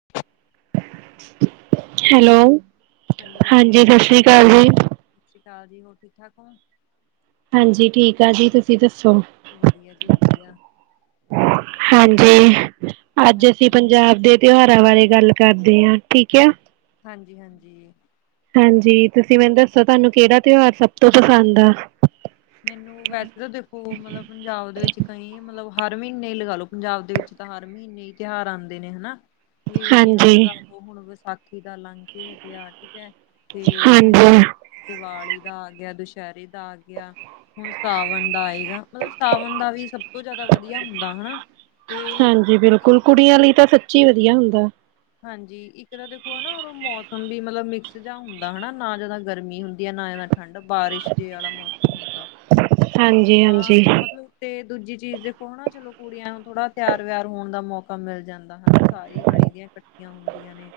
[unintelligible] Hello, ਹਾਂਜੀ ਸਾਸ੍ਰੀ ਸਤਿ ਕਾਲ ਜੀ ਸ੍ਰੀ ਅਕਾਲ ਸਸ੍ਰੀ ਕਾਲ ਜੀ, ਹੋਰ ਠੀਕ [unintelligible] ਹਾਂਜੀ ਠੀਕ ਆ ਜੀ, ਤੁਸੀਂ ਦੱ ਵਦੀਆ ਜੀ ਵਦੀਆ। ਤੇ ਅੱਜ ਅਸੀਂ ਪੰਜਾਬ ਦੇ ਤੇਓਹਾਰਾਂ ਬਾਰੇ ਗੱਲ ਕਰਦੇ ਆਂ, ਠੀਕ ਐ। ਹਾਂਜੀ, ਹਾਂਜੀ। ਹਾਂਜੀ, ਤੁਸੀਂ ਮੈਨ ਦੱਸੋ ਤੁਹਾਨੂੰ ਕੇੜਾ ਤੇਓਹਾਰ ਸਬ ਤੋਂ ਪਸੰਦ ਆ? ਮੈਨੂੰ ਵੈਸੇ ਤਾਂ ਦੇਖੋ, ਮਲਬ ਪੰਜਾਬ ਦੇ ਵਿੱਚ ਕਈਂ ਮਲਬ ਹਰ ਮ੍ਹਿਨੇ ਈ ਲਗਾ ਲੋ ਪੰਜਾਬ ਦੇ ਵਿੱਚ ਤਾਂ ਹਰ ਮ੍ਹਿਨੇ ਈ ਤੇਹਾਰ ਆਂਦੇ ਨੇ ਹਨਾ। ਵੀ ਜੀਂਵੇ ਹਾਂਜੀ ਲਗਾ ਲੋ ਹੁਣ ਵਸਾਖੀ ਦਾ ਲੰਘ ਕੇ ਹਟੇਆ ਠੀਕ ਐ, ਤੇ, ਹਨਾ ਹਾਂਜੀ। ਦੀਵਾਲੀ਼ ਦਾ ਆ ਗੇਆ ਦਸੈ਼ਰੇ ਦਾ ਆ ਗੇਆ ਹੁਣ ਸਾਵਣ ਦਾ ਆਏਗਾ, ਮਤਲਬ ਸਾਵਣ ਦਾ ਵੀ ਸਬ ਤੋਂ ਜਾਦਾ ਵਦੀਆ ਹੁੰਦਾ ਹਣਾ। ਹਾਂਜੀ ਬਿਲਕੁਲ, ਕੁੜੀਆਂ ਲਈ ਤਾਂ ਸੱਚੀ ਵਦੀਆ ਹੁੰਦਾ। ਹਾਂਜੀ, ਇੱਕ ਤਾਂ ਦੇਖੋ ਹਨਾ ਓਦੋਂ ਮੌਸਮ ਵੀ ਮਤਲਬ ਮਿਕਸ ਜਾ ਹੁੰਦਾ ਹਣਾ ਨਾ ਜਾ਼ਦਾ ਗਰਮੀ ਹੁੰਦੀ ਆ [unintelligible] ਠੰਡ ਬਾਰਿਸ਼ ਜੇ ਆਲਾ਼ ਮੌਸਮ ਹੁੰਦਾ। ਹਾਂਜੀ ਤਾਂ, ਹਾਂਜੀ। ਮਤਲਬ ਤੇ ਦੂਜੀ ਚੀਜ਼ ਦੇਖੋ ਹਣਾ ਚਲੋ ਕੁੜੀਆਂ ਨੂੰ ਥੋੜਾ ਤੇਆਰ-ਵੇਆਰ ਹੋਣ ਦਾ ਮੌਕਾ ਮੇਲ਼ ਜਾਂਦਾ, ਹਣਾ ਸਾਰੀ ਗਲੀ਼ ਦੀਆਂ ਕ ਹੁੰਦੀਆਂ ਨੇ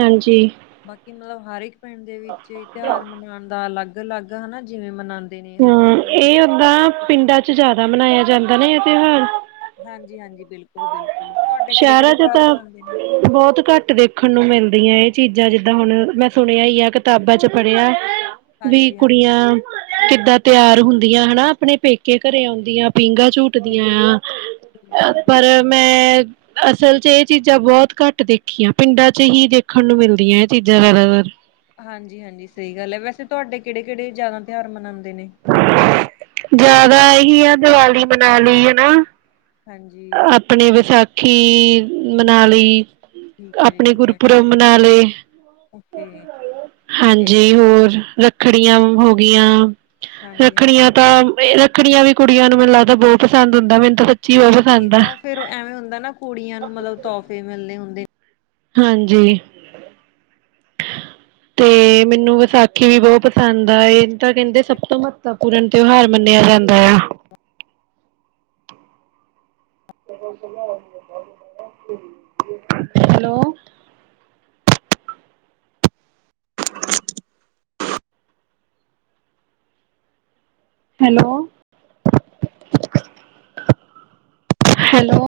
ਹਾਂਜੀ। ਬਾਕੀ ਮਲਬ, ਹਰ ਏਕ ਪਿੰਡ ਦੇ ਵਿੱਚ ਏ ਤੇਹਾਰ ਮਨਾਣ ਦਾ ਅਲੱਗ ਅਲੱਗ ਹਨਾ ਜਿਵੇਂ ਮਨਾਂ ਹੂੰ, ਏ ਓਦਾਂ ਪਿੰਡਾਂ ਚ ਜਾਦਾ ਮਨਾਏਆ ਜਾਂਦਾ ਨਾ ਏ ਤੇਓਹਾਰ? ਹਾਂਜੀ, ਹਾਂਜੀ। ਬਿਲਕੁਲ ਬਿਲਕੁਲ ਤੁਹਾਡੇ ਕਿਹੜੇ ਸ਼ਹਿਰਾਂ ਕਿਹੜੇ ਚ ਤਿਉਹਾਰ ਤਾਂ ਮਨਾਉਂਦੇ ਨੇ ਬਹੁਤ ਘੱਟ ਦੇਖਣ ਨੂੰ ਮਿਲਦੀਆਂ ਇਹ। ਚੀਜ਼ਾਂ ਜਿੱਦਾਂ ਹੁਣ ਮੈਂ ਸੁਣਿਆ ਹੀ ਆ ਕਿਤਾਬਾਂ ਚ ਪੜ੍ਹਿਆ। ਵੀ ਹਾਂਜੀ ਹਾਂਜੀ ਕੁੜੀਆਂ ਕਿੱਦਾਂ ਤਿਆਰ ਹੁੰਦੀਆਂ ਹਨਾ ਆਪਣੇ ਪੇਕੇ ਘਰੇ ਆਉਂਦੀਆਂ। ਪੀਂਘਾਂ ਝੂਟਦੀਆਂ ਬਿਲਕੁਲ ਆ ਬਿਲਕੁਲ ਪਰ ਬਿਲਕੁਲ ਮੈਂ। ਅਸਲ ਚ ਇਹ ਚੀਜ਼ਾਂ ਬਹੁਤ ਘੱਟ ਦੇਖੀਆਂ ਪਿੰਡਾਂ ਚ ਹੀ ਦੇਖਣ ਨੂੰ ਮਿਲਦੀਆਂ ਇਹ ਚੀਜ਼ਾਂ ਜ਼ਿਆਦਾਤਰ। ਹਾਂਜੀ ਹਾਂਜੀ ਸਹੀ ਗੱਲ ਹੈ ਵੈਸੇ ਤੁਹਾਡੇ ਕਿਹੜੇ ਕਿਹੜੇ ਜ਼ਿਆਦਾ ਤਿਉਹਾਰ ਮਨਾਉਂਦੇ ਨੇ। ਜ਼ਿਆਦਾ ਇਹੀ ਆ ਦੀਵਾਲੀ ਮਨਾ ਲਈ ਹਨਾ। ਹਾਂਜੀ ਆਪਣੀ ਵਿਸਾਖੀ ਮਨਾਲੀ। ਠੀਕ ਹੈ ਜੀ ਆਪਣੇ ਠੀਕ ਹੈ ਗੁਰਪੁਰਬ ਮਨਾ ਲਏ। ਓਕੇ ਇਹ ਹਾਂਜੀ ਹੋਰ ਰੱਖੜੀਆਂ ਹੋ ਗਈਆਂ। ਹਾਂਜੀ ਰੱਖੜੀਆਂ ਹਾਂਜੀ ਤਾਂ ਰੱਖੜੀਆਂ ਵੀ ਕੁੜੀਆਂ ਨੂੰ ਮੈਨੂੰ ਲੱਗਦਾ ਬਹੁਤ ਪਸੰਦ ਹੁੰਦਾ ਮੈਨੂੰ। ਤਾਂ ਸੱਚੀ ਬਹੁਤ ਹਾਂਜੀ ਪਸੰਦ ਆ ਉਹ ਫੇਰ ਉਹ ਐਵੇਂ ਹੁੰਦਾ ਨਾ ਕੁੜੀਆਂ ਨੂੰ ਮਤਲਬ ਤੋਹਫ਼ੇ ਮਿਲਣੇ ਹੁੰਦੇ ਨੇ। ਹਾਂਜੀ। ਤੇ ਮੈਨੂੰ ਵਿਸਾਖੀ ਵੀ ਬਹੁਤ ਪਸੰਦ ਆ ਇਹ ਤਾਂ ਕਹਿੰਦੇ ਸਭ ਤੋਂ ਮਹੱਤਵਪੂਰਨ ਤਿਉਹਾਰ ਮੰਨੇ। ਕਿਹਾ ਜਾਂਦਾ ਆ। [unintelligible] ਹੈਲੋ। ਹੈਲੋ। ਹੈਲੋ।